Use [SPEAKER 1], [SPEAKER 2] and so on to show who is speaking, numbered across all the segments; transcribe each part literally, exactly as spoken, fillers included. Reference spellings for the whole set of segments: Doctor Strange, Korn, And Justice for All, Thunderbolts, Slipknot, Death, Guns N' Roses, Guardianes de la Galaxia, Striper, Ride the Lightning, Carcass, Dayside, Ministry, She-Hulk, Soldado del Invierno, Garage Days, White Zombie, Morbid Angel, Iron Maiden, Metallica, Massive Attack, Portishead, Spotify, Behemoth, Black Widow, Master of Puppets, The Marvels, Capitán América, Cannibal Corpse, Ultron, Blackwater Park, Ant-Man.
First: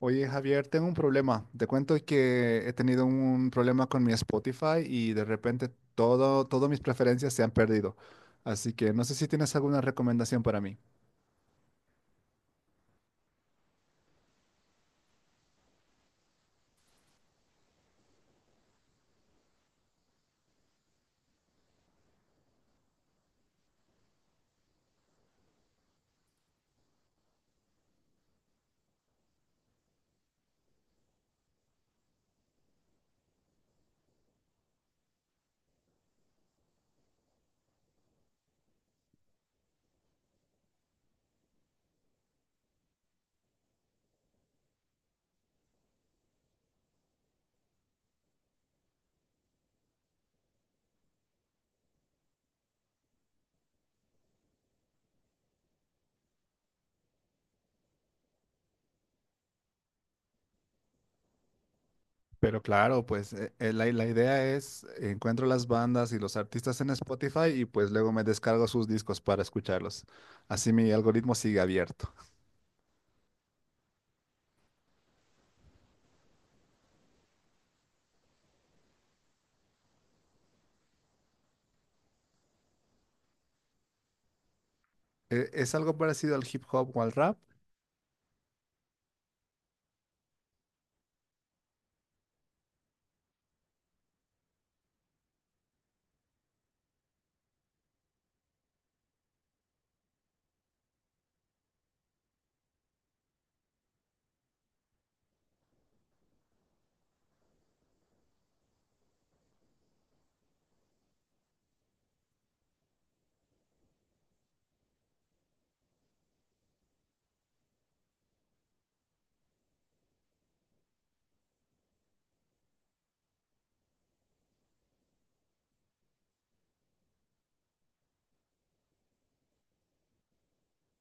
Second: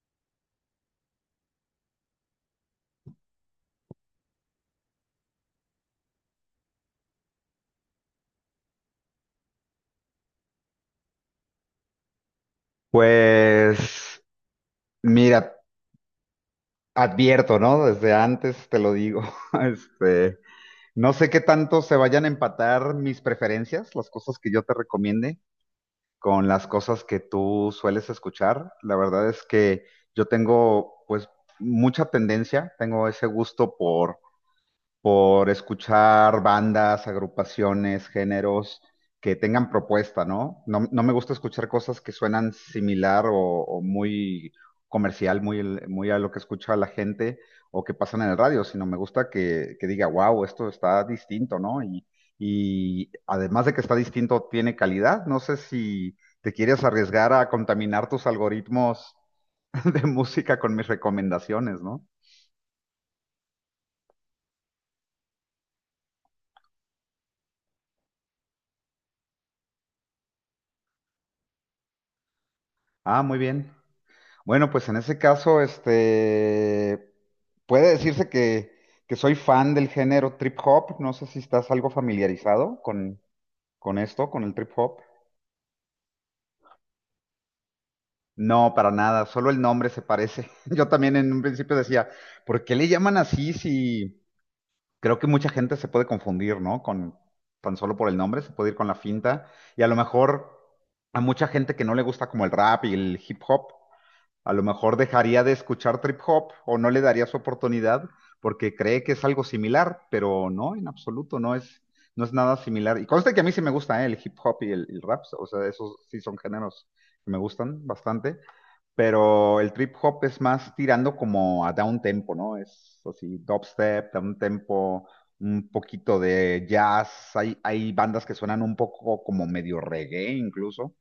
[SPEAKER 1] Oye, Javier, tengo un problema. Te cuento que he tenido un problema con mi Spotify y de repente todo, todas mis preferencias se han perdido. Así que no sé si tienes alguna recomendación para mí.
[SPEAKER 2] Pues mira, advierto, ¿no? Desde antes te lo digo. Este, no sé qué tanto se vayan a empatar mis preferencias, las cosas que yo te recomiende, con las cosas que tú sueles escuchar. La verdad es que yo tengo, pues, mucha tendencia, tengo ese gusto por. por escuchar bandas, agrupaciones, géneros que tengan propuesta, ¿no? No, no me gusta escuchar cosas que suenan similar o, o muy comercial, muy, el- muy a lo que escucha la gente o que pasan en el radio, sino me gusta que, que diga, wow, esto está distinto, ¿no? Y, y además de que está distinto, tiene calidad. No sé si te quieres arriesgar a contaminar tus algoritmos de música con mis recomendaciones, ¿no?
[SPEAKER 1] Pero claro, pues eh, eh, la, la idea es encuentro las bandas y los artistas en Spotify y pues luego me descargo sus discos para escucharlos. Así mi algoritmo sigue abierto.
[SPEAKER 2] Ah, muy bien. Bueno, pues en ese caso, este, puede decirse que, que soy fan del género trip hop. No sé si estás algo familiarizado con, con esto, con el trip hop.
[SPEAKER 1] Eh, ¿Es algo parecido al hip hop o al rap?
[SPEAKER 2] No, para nada, solo el nombre se parece. Yo también en un principio decía, ¿por qué le llaman así si creo que mucha gente se puede confundir, ¿no? Con tan solo por el nombre, se puede ir con la finta. Y a lo mejor a mucha gente que no le gusta como el rap y el hip hop. A lo mejor dejaría de escuchar trip hop o no le daría su oportunidad porque cree que es algo similar, pero no, en absoluto, no es, no es nada similar. Y conste que a mí sí me gusta, ¿eh? El hip hop y el, el rap, o sea, esos sí son géneros que me gustan bastante, pero el trip hop es más tirando como a down tempo, ¿no? Es así, dubstep, down tempo, un poquito de jazz. Hay, hay bandas que suenan un poco como medio reggae incluso.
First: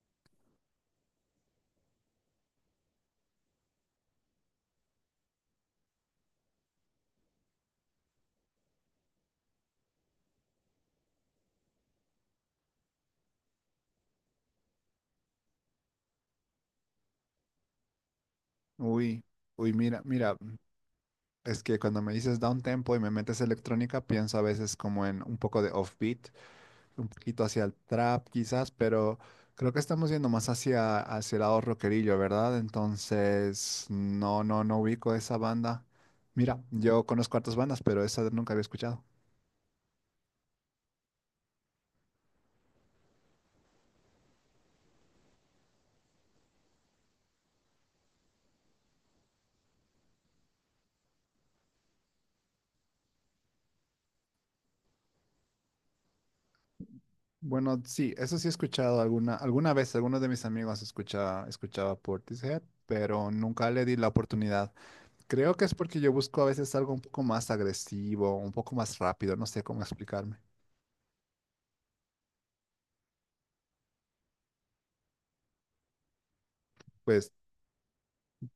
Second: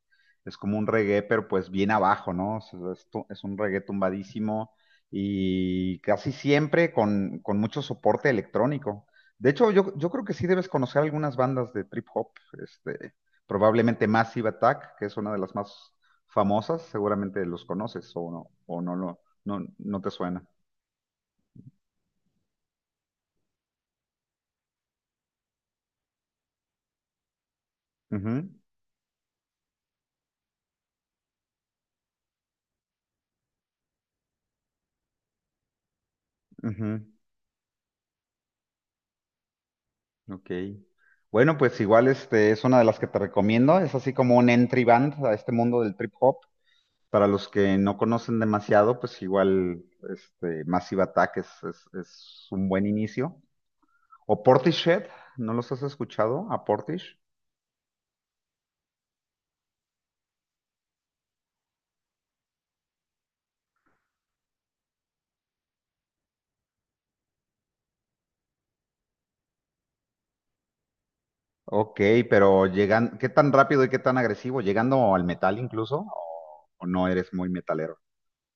[SPEAKER 2] Es como un reggae, pero pues bien abajo, ¿no? O sea, es, tu- es un reggae tumbadísimo y casi siempre con, con mucho soporte electrónico. De hecho, yo, yo creo que sí debes conocer algunas bandas de trip hop, este, probablemente Massive Attack, que es una de las más famosas, seguramente los conoces o no, o no, lo-
[SPEAKER 1] Uy,
[SPEAKER 2] no,
[SPEAKER 1] uy,
[SPEAKER 2] no
[SPEAKER 1] mira,
[SPEAKER 2] te
[SPEAKER 1] mira.
[SPEAKER 2] suena.
[SPEAKER 1] Es que cuando me dices down tempo y me metes electrónica, pienso a veces como en un poco de offbeat, un poquito hacia el trap
[SPEAKER 2] Ujú,
[SPEAKER 1] quizás, pero creo que estamos yendo más hacia, hacia el lado rockerillo, ¿verdad? Entonces, no, no, no ubico esa banda. Mira,
[SPEAKER 2] ujú,
[SPEAKER 1] yo conozco hartas bandas, pero esa nunca había escuchado.
[SPEAKER 2] ok. Bueno, pues igual este es una de las que te recomiendo. Es así como un entry band a este mundo del trip hop. Para los que no conocen demasiado, pues igual este Massive Attack es, es- es un buen inicio. O Portishead, ¿no los has escuchado? A Portish.
[SPEAKER 1] Bueno, sí, eso sí he escuchado alguna, alguna vez, algunos de mis amigos escucha, escuchaba Portishead, pero nunca le di la oportunidad. Creo que es porque yo busco a veces algo un poco más agresivo, un poco más rápido, no sé cómo explicarme.
[SPEAKER 2] Ok, pero llegan, ¿qué tan rápido y qué tan agresivo? ¿Llegando al metal incluso? ¿O, o no
[SPEAKER 1] Pues,
[SPEAKER 2] eres muy metalero?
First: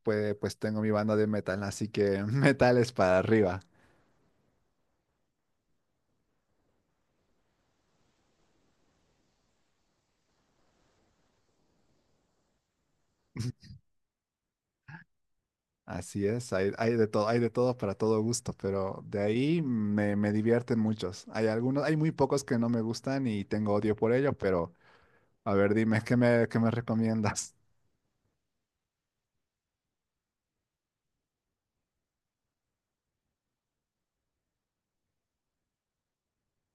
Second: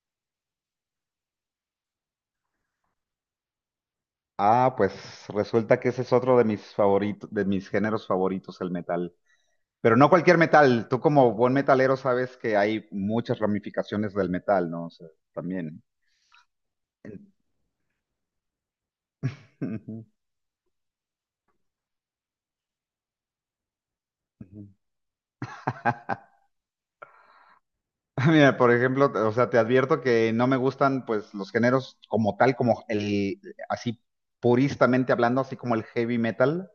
[SPEAKER 1] pues, pues tengo mi banda de metal, así que metal es para arriba.
[SPEAKER 2] Ah, pues resulta que ese es otro de mis favoritos, de mis géneros favoritos, el metal. Pero no cualquier metal. Tú como buen metalero sabes que hay muchas ramificaciones del metal, ¿no? O sea, también.
[SPEAKER 1] Así es, hay, hay de todo, hay de todo para todo gusto, pero de ahí
[SPEAKER 2] Ujú,
[SPEAKER 1] me, me divierten muchos. Hay algunos, hay muy pocos que no me gustan y tengo odio por ello,
[SPEAKER 2] ujú.
[SPEAKER 1] pero a ver, dime, ¿qué me, qué me recomiendas?
[SPEAKER 2] Mira, por ejemplo, o sea, te advierto que no me gustan pues los géneros como tal, como el, así puristamente hablando, así como el heavy metal,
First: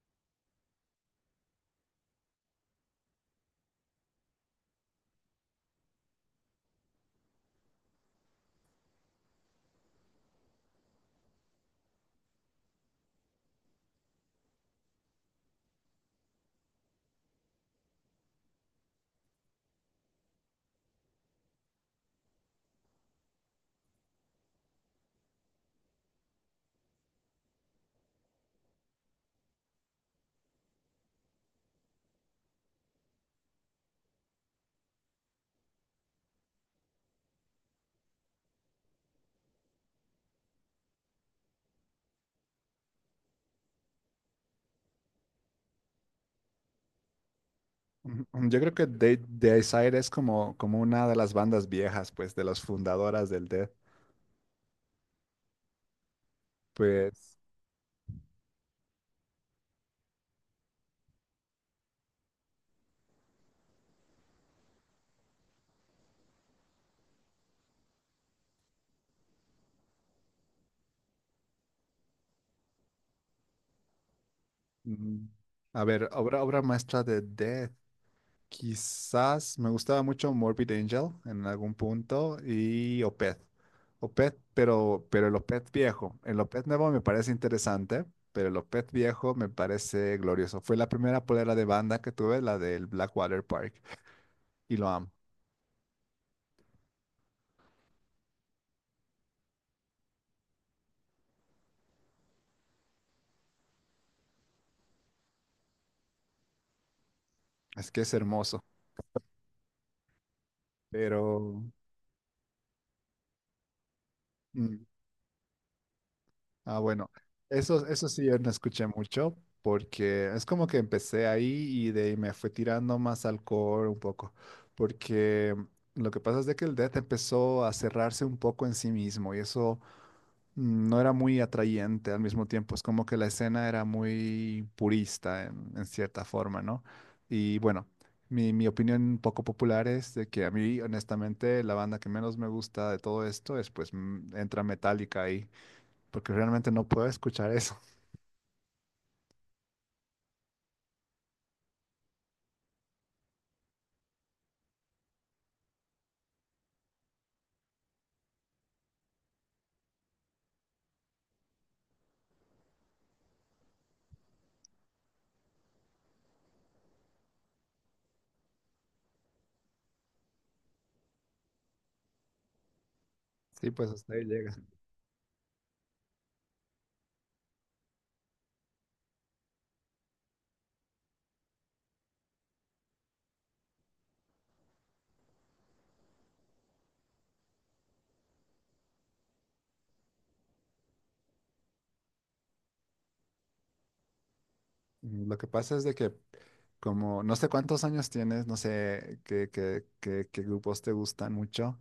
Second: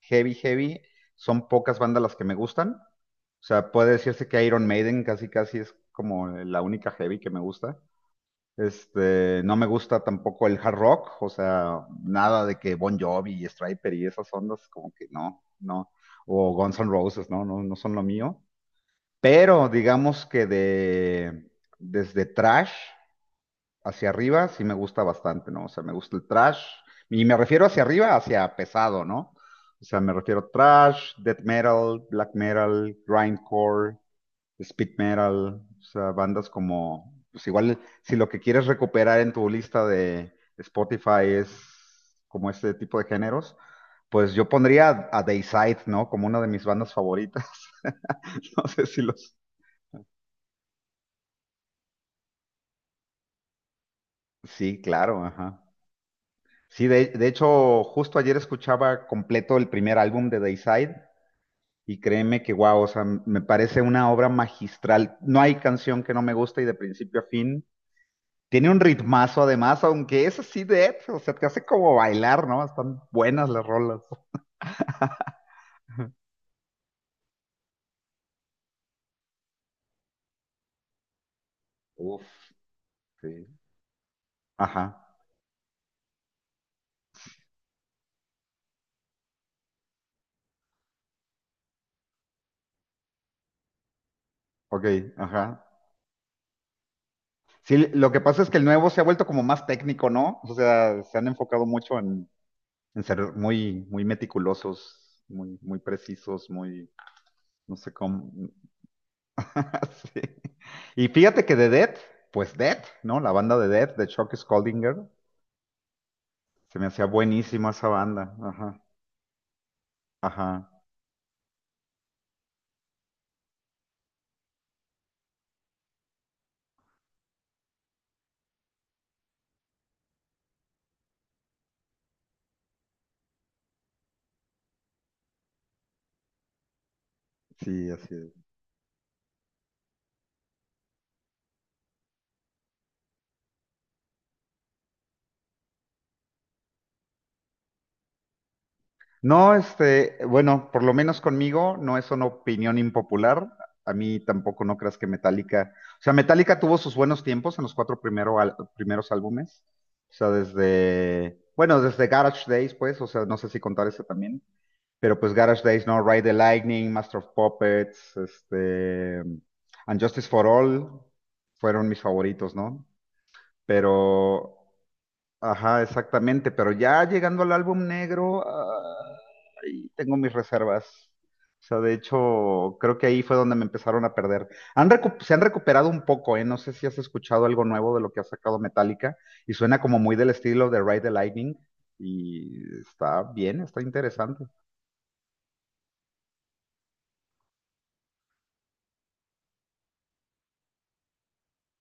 [SPEAKER 2] heavy, heavy, son pocas bandas las que me gustan. O sea, puede decirse que Iron Maiden casi, casi es como la única heavy que me gusta. Este, no me gusta tampoco el hard rock, o sea, nada de que Bon Jovi y Striper y esas ondas, como que no, no. O Guns N' Roses, no, no, no son lo mío. Pero digamos que de desde trash hacia arriba sí me gusta bastante, ¿no? O sea, me gusta el trash. Y me refiero hacia arriba, hacia pesado, ¿no? O sea, me refiero a trash, death metal, black metal, grindcore, speed metal, o sea, bandas como, pues igual, si lo que quieres recuperar en tu lista de Spotify es como este tipo de géneros, pues yo pondría a Dayside, ¿no? Como una de mis bandas favoritas.
[SPEAKER 1] Mm, mm, Yo
[SPEAKER 2] No
[SPEAKER 1] creo
[SPEAKER 2] sé
[SPEAKER 1] que
[SPEAKER 2] si
[SPEAKER 1] The, The
[SPEAKER 2] los...
[SPEAKER 1] Desire es como, como una de las bandas viejas, pues, de las fundadoras del Death.
[SPEAKER 2] Sí, claro, ajá. Sí, de, de
[SPEAKER 1] Pues
[SPEAKER 2] hecho, justo ayer escuchaba completo el primer álbum de Dayside y créeme que, wow, o sea, me parece una obra magistral. No hay canción que no me guste y de principio a fin tiene un ritmazo además, aunque es así de Ed, o sea, te hace como bailar, ¿no? Están buenas las rolas.
[SPEAKER 1] Mm, A ver, obra, obra maestra de Death. Quizás me gustaba mucho Morbid Angel en algún punto
[SPEAKER 2] Uf,
[SPEAKER 1] y Opeth.
[SPEAKER 2] sí.
[SPEAKER 1] Opeth,
[SPEAKER 2] Ajá,
[SPEAKER 1] pero, pero el Opeth viejo. El Opeth nuevo me parece interesante, pero el Opeth viejo me parece glorioso. Fue la primera polera de banda que tuve, la del Blackwater Park, y
[SPEAKER 2] ok,
[SPEAKER 1] lo amo.
[SPEAKER 2] ajá. Sí, lo que pasa es que el nuevo se ha vuelto como más técnico, ¿no? O sea, se han enfocado mucho en, en ser muy, muy meticulosos, muy, muy precisos, muy, no
[SPEAKER 1] Es
[SPEAKER 2] sé
[SPEAKER 1] que es
[SPEAKER 2] cómo.
[SPEAKER 1] hermoso.
[SPEAKER 2] Sí. Y fíjate que
[SPEAKER 1] Pero,
[SPEAKER 2] de death pues death, ¿no? La banda de death de Chuck
[SPEAKER 1] mm,
[SPEAKER 2] Scoldinger, se
[SPEAKER 1] Ah,
[SPEAKER 2] me hacía
[SPEAKER 1] bueno,
[SPEAKER 2] buenísima
[SPEAKER 1] eso,
[SPEAKER 2] esa
[SPEAKER 1] eso sí
[SPEAKER 2] banda.
[SPEAKER 1] yo no
[SPEAKER 2] Ajá,
[SPEAKER 1] escuché mucho porque es como
[SPEAKER 2] ajá,
[SPEAKER 1] que empecé ahí y de ahí me fue tirando más al core un poco, porque lo que pasa es de que el death empezó a cerrarse un poco en sí mismo y eso mm, no era muy atrayente al mismo tiempo, es como que la escena era muy purista en, en cierta forma, ¿no? Y bueno,
[SPEAKER 2] sí, así es.
[SPEAKER 1] mi, mi opinión poco popular es de que a mí honestamente la banda que menos me gusta de todo esto es pues mm, entra Metallica ahí porque realmente no puedo escuchar eso.
[SPEAKER 2] No, este, bueno, por lo menos conmigo no es una opinión impopular. A mí tampoco no creas que Metallica, o sea, Metallica tuvo sus buenos tiempos en los cuatro primero al- primeros álbumes. O sea, desde, bueno, desde Garage Days, pues, o sea, no sé si contar ese también, pero pues Garage Days, ¿no? Ride the Lightning, Master of Puppets, este, And Justice for All fueron mis favoritos, ¿no?
[SPEAKER 1] Sí, pues hasta ahí
[SPEAKER 2] Pero
[SPEAKER 1] llega.
[SPEAKER 2] ajá, exactamente, pero ya llegando al álbum negro, ahí tengo mis reservas. O sea, de hecho, creo que ahí fue donde me empezaron a perder. Han recu- se han recuperado un poco, ¿eh? No sé si has escuchado algo nuevo de lo que ha sacado Metallica y suena como muy del estilo de Ride the Lightning y está bien, está interesante.
[SPEAKER 1] Mm, Lo que pasa es de que como no sé cuántos años tienes, no sé qué, qué, qué, qué grupos te gustan mucho,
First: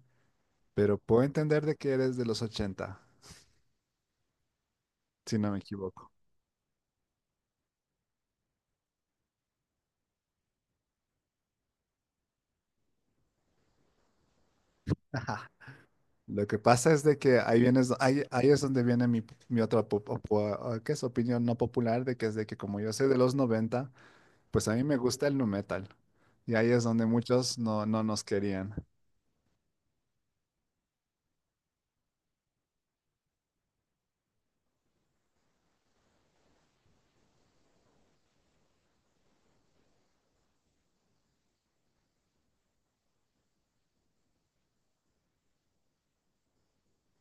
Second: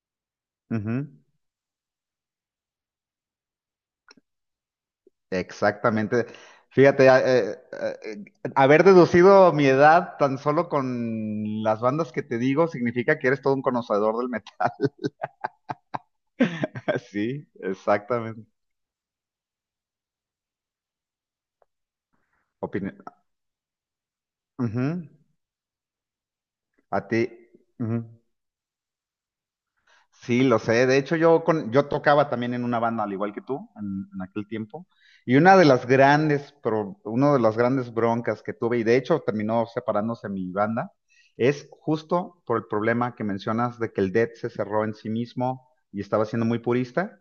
[SPEAKER 1] pero
[SPEAKER 2] Ujú,
[SPEAKER 1] puedo entender de que eres de los ochenta si no me equivoco.
[SPEAKER 2] exactamente. Fíjate, a- eh, eh, haber deducido mi edad tan solo con las bandas que te digo significa que eres todo un conocedor del metal.
[SPEAKER 1] Ajá. Lo que pasa es de que
[SPEAKER 2] Sí,
[SPEAKER 1] ahí vienes, ahí,
[SPEAKER 2] exactamente.
[SPEAKER 1] ahí es donde viene mi, mi otra po- po- ¿qué es? Opinión no popular de que es de que como yo
[SPEAKER 2] Opini-
[SPEAKER 1] soy de los noventa pues a mí me
[SPEAKER 2] Ujú.
[SPEAKER 1] gusta el nu metal. Y ahí es
[SPEAKER 2] A
[SPEAKER 1] donde
[SPEAKER 2] ti.
[SPEAKER 1] muchos no,
[SPEAKER 2] Ujú.
[SPEAKER 1] no nos querían.
[SPEAKER 2] Sí, lo sé. De hecho, yo, con, yo tocaba también en una banda, al igual que tú, en, en aquel tiempo. Y una de las grandes, pro- uno de las grandes broncas que tuve, y de hecho terminó separándose mi banda, es justo por el problema que mencionas de que el Dead se cerró en sí mismo y estaba siendo muy purista.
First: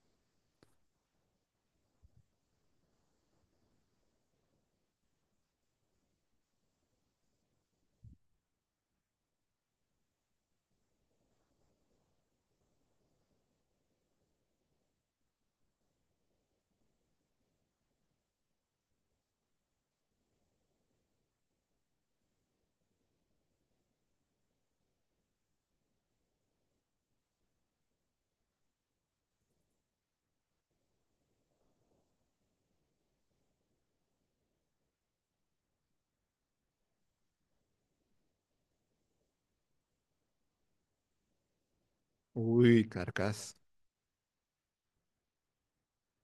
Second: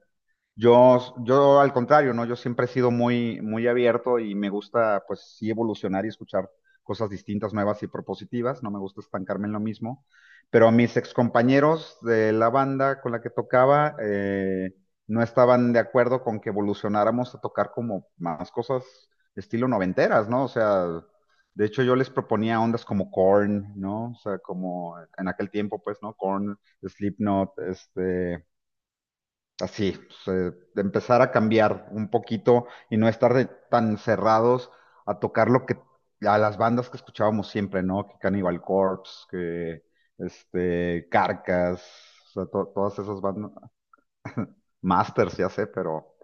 [SPEAKER 2] Yo, yo al contrario, ¿no? Yo siempre he sido muy, muy abierto y me gusta, pues sí, evolucionar y escuchar cosas distintas, nuevas y propositivas. No me gusta estancarme en lo mismo. Pero mis excompañeros de la banda con la que tocaba eh, no estaban de acuerdo con que evolucionáramos a tocar como más cosas estilo noventeras, ¿no? O sea, de hecho yo les proponía ondas como Korn, ¿no? O sea, como en aquel tiempo, pues, ¿no? Korn, Slipknot, este así, pues, eh, de empezar a cambiar un poquito y no estar de- tan cerrados a tocar lo que, a las bandas que escuchábamos siempre, ¿no? Que Cannibal Corpse, que este, Carcass, o sea, to-
[SPEAKER 1] Uy,
[SPEAKER 2] todas esas bandas,
[SPEAKER 1] carcas.
[SPEAKER 2] Masters, ya sé, pero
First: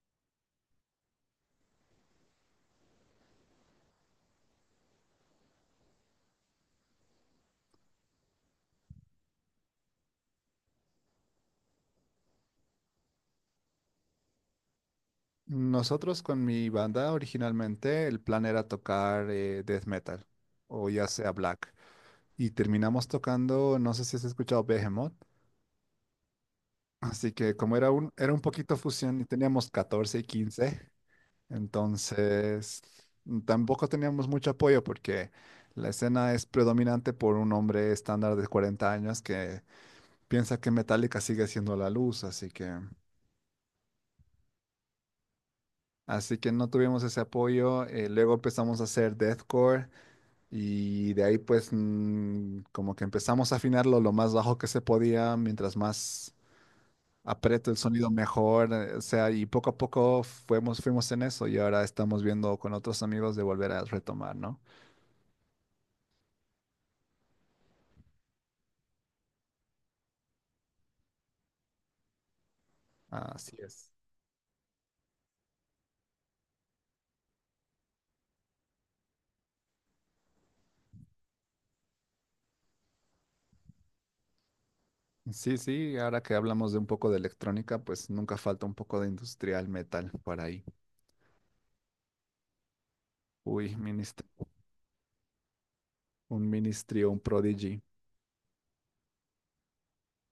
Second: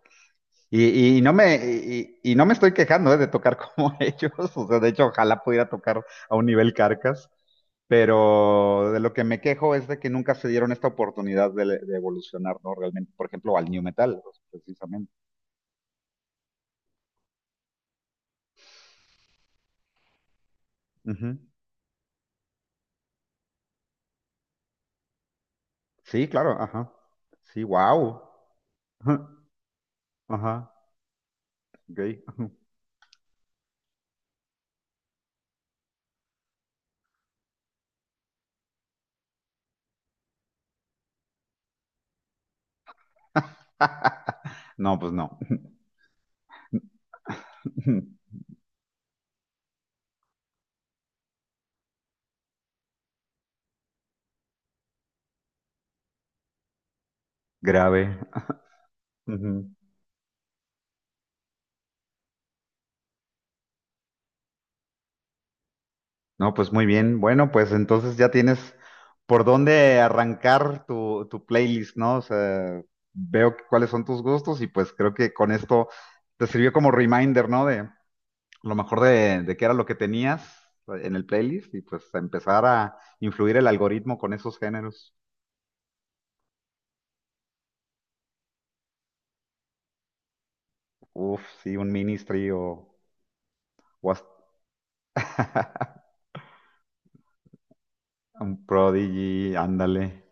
[SPEAKER 2] y, y no me, y, y no me estoy quejando, eh, de tocar como ellos. O sea, de hecho, ojalá pudiera tocar a un nivel Carcas. Pero de lo que me quejo es de que nunca se dieron esta oportunidad de, de evolucionar, ¿no? Realmente, por ejemplo, al New Metal, pues, precisamente.
[SPEAKER 1] Nosotros con mi banda originalmente el plan era tocar eh, death metal o ya sea
[SPEAKER 2] Ujú.
[SPEAKER 1] black y terminamos tocando, no sé si has escuchado Behemoth,
[SPEAKER 2] Sí, claro, ajá.
[SPEAKER 1] así que
[SPEAKER 2] Sí,
[SPEAKER 1] como era un,
[SPEAKER 2] wow.
[SPEAKER 1] era un poquito fusión y teníamos catorce y
[SPEAKER 2] Ajá,
[SPEAKER 1] quince
[SPEAKER 2] ok.
[SPEAKER 1] entonces mm, tampoco teníamos mucho apoyo porque la escena es predominante por un hombre estándar de cuarenta años que piensa que Metallica sigue siendo la luz, así que,
[SPEAKER 2] No, pues no.
[SPEAKER 1] así que no tuvimos ese apoyo, eh, luego empezamos a hacer deathcore. Y de ahí pues mm, como que empezamos a afinarlo lo más bajo que se podía, mientras más aprieto el sonido
[SPEAKER 2] Grave.
[SPEAKER 1] mejor, eh, o sea, y
[SPEAKER 2] Ujú.
[SPEAKER 1] poco a poco fuimos, fuimos en eso y ahora estamos viendo con otros amigos de volver a retomar, ¿no?
[SPEAKER 2] No, pues muy bien. Bueno, pues entonces ya tienes por dónde arrancar tu, tu playlist, ¿no? O sea, veo
[SPEAKER 1] Así
[SPEAKER 2] que- cuáles
[SPEAKER 1] es.
[SPEAKER 2] son tus gustos y pues creo que con esto te sirvió como reminder, ¿no? De lo mejor de, de qué era lo que tenías en el playlist y pues a empezar a influir el algoritmo con esos géneros.
[SPEAKER 1] Sí, sí, ahora que hablamos de un poco de electrónica, pues nunca falta un poco de industrial metal por ahí.
[SPEAKER 2] Uf, sí, un Ministry o,
[SPEAKER 1] Uy,
[SPEAKER 2] o
[SPEAKER 1] ministro,
[SPEAKER 2] hasta
[SPEAKER 1] un ministry o un prodigy.
[SPEAKER 2] un Prodigy, ándale.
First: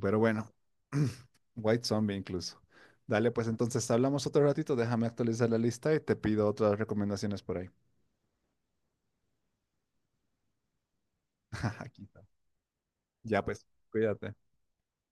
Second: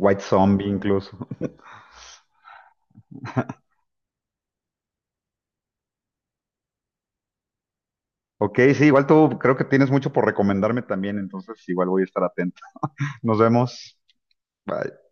[SPEAKER 1] Pero bueno,
[SPEAKER 2] Zombie incluso.
[SPEAKER 1] White Zombie incluso. Dale, pues entonces hablamos otro ratito, déjame actualizar la lista y te pido otras recomendaciones por ahí.
[SPEAKER 2] Ok, sí, igual tú creo que tienes mucho por recomendarme también, entonces igual voy
[SPEAKER 1] Aquí
[SPEAKER 2] a
[SPEAKER 1] está.
[SPEAKER 2] estar atento. Nos
[SPEAKER 1] Ya pues,
[SPEAKER 2] vemos.
[SPEAKER 1] cuídate.
[SPEAKER 2] Bye.